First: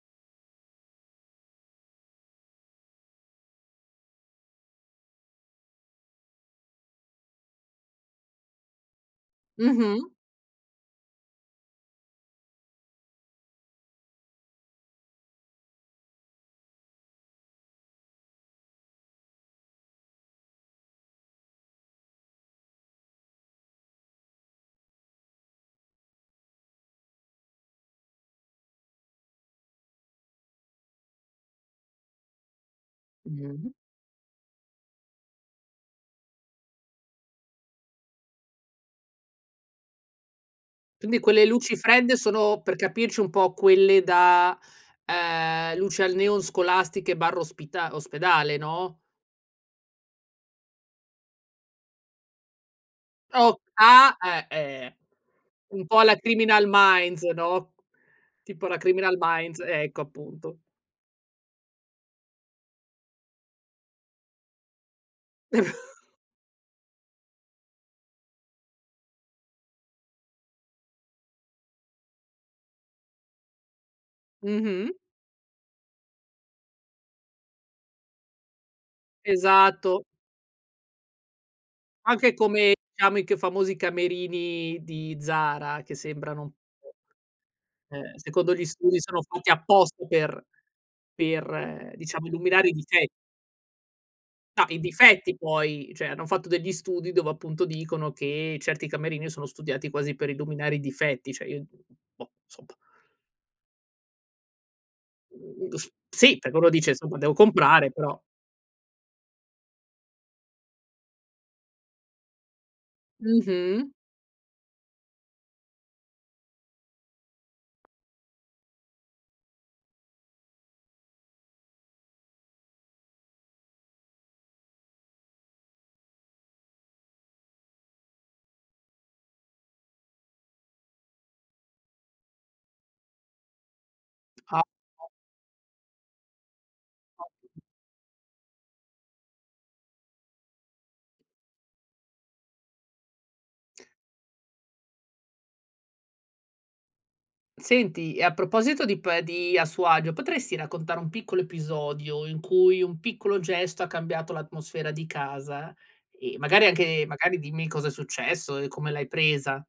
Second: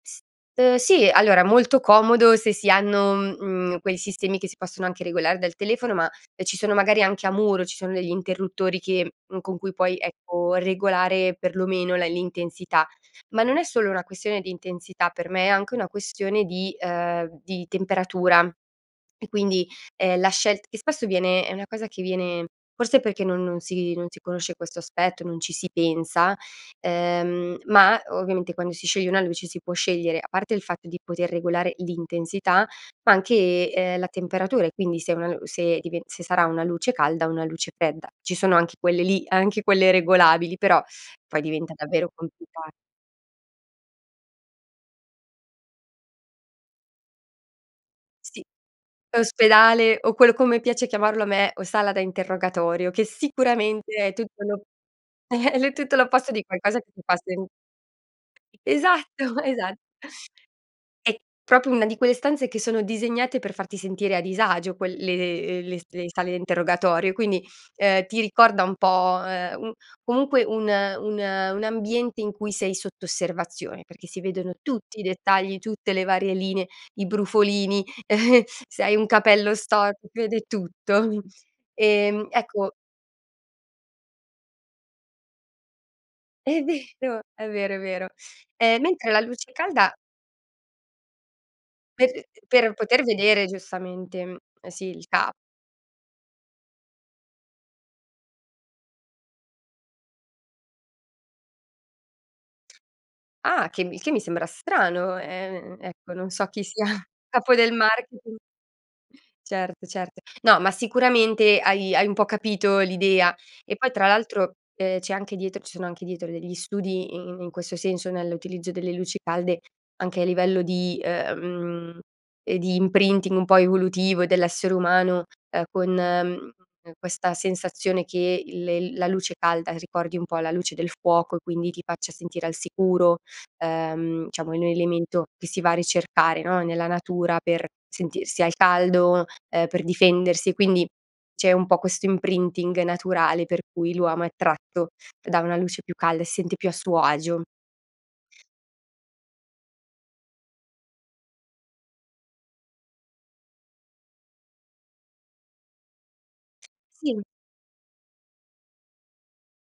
S uhm, sì, allora molto comodo se si hanno, uhm, mhmm, quei sistemi che si possono anche regolare dal telefono, ma, ehm, ci sono magari anche a muro, ci sono degli interruttori che con cui puoi, Mh-mh. ecco, regolare perlomeno la l'intensità. Ma non è solo una questione di intensità, per me è anche una questione di, ehm, di temperatura. E quindi, ehm, la scelt che spesso viene è una cosa che viene forse perché non non si non si conosce questo aspetto, non ci si pensa, ehm, ma ovviamente quando si scioglie una luce, si può scegliere, a parte il fatto di poter regolare l'intensità, ma anche, Mh. ehm, la temperatura e quindi se una se dive se sarà una luce calda o una luce fredda. Ci sono anche quelle lì, anche quelle regolabili, però Quindi poi quelle diventa luci davvero fredde sono complica per capirci un po', quelle da, ehm, luce al neon scolastiche/ospita Sì. ospedale, no? Ospedale, o quello come piace chiamarlo a me, o sala da interrogatorio, che Ok sicuramente è ah! tutto Eh, lo eh! l è Un tutto po' alla l'opposto di Criminal qualcosa che ti fa Minds, sen no, [unintelligible] tipo la Criminal Esatto, Minds esa ecco, appunto. È proprio una di quelle stanze che sono disegnate per farti sentire a disagio quel le uhm, le le s le sale a interrogatorio, e quindi, uhm, ti ricorda un po', ehm, un comunque un un un ambiente in cui sei sotto osservazione, perché si vedono Mh-mh. tutti i dettagli, tutte le varie linee, i brufolini, se hai un capello Esatto. storto, si vede tutto. Ehm, Anche come, ecco diciamo, ic che famosi camerini di Zara, che sembrano È vero, è vero, è [unintelligible] vero. eh, secondo gli Ehm, studi mentre la sono fatti luce calda apposta per per, Per diciamo, illuminare i per poter dife vedere giustamente, uhm, No, i sì, il ca difetti poi cioè, hanno fatto degli studi dove, appunto, dicono che certi camerini sono studiati quasi per illuminare i difetti, cioè, io d [unintelligible] boh, insomma. Ah! Che il che mi sembra strano, ehm, [unintelligible] ecco, non Sì, so perché chi uno sia dice: "Insomma, devo capo del comprare, però" marketing. Certo, certo. No, ma sicuramente hai hai un po' capito l'idea. E Mh-mh. poi tra l'altro, ehm, c'è anche dietro ci sono anche dietro degli studi i i in questo senso, nell'utilizzo delle luci calde anche a livello di, mhmm, e di imprinting un po' evolutivo dell'essere umano, ehm, con ehm, questa sensazione che il il la luce calda ricordi un po' la luce del fuoco e quindi ti faccia sentire al sicuro. Ehm, diciamo, è A un [unintelligible] elemento che si va a ricercare, no, nella natura [unintelligible] per sentirsi al caldo, ehm, per difendersi. Quindi, c'è un po' questo imprinting naturale per cui l'uomo è attratto da una luce più calda e si sente più a suo agio. Senti, e a proposito di pe di a suo agio, potresti raccontare un piccolo episodio, in cui un piccolo gesto ha cambiato l'atmosfera di casa? Ehm, magari anche Sì. magari, dimmi cosa è successo e come l'hai presa.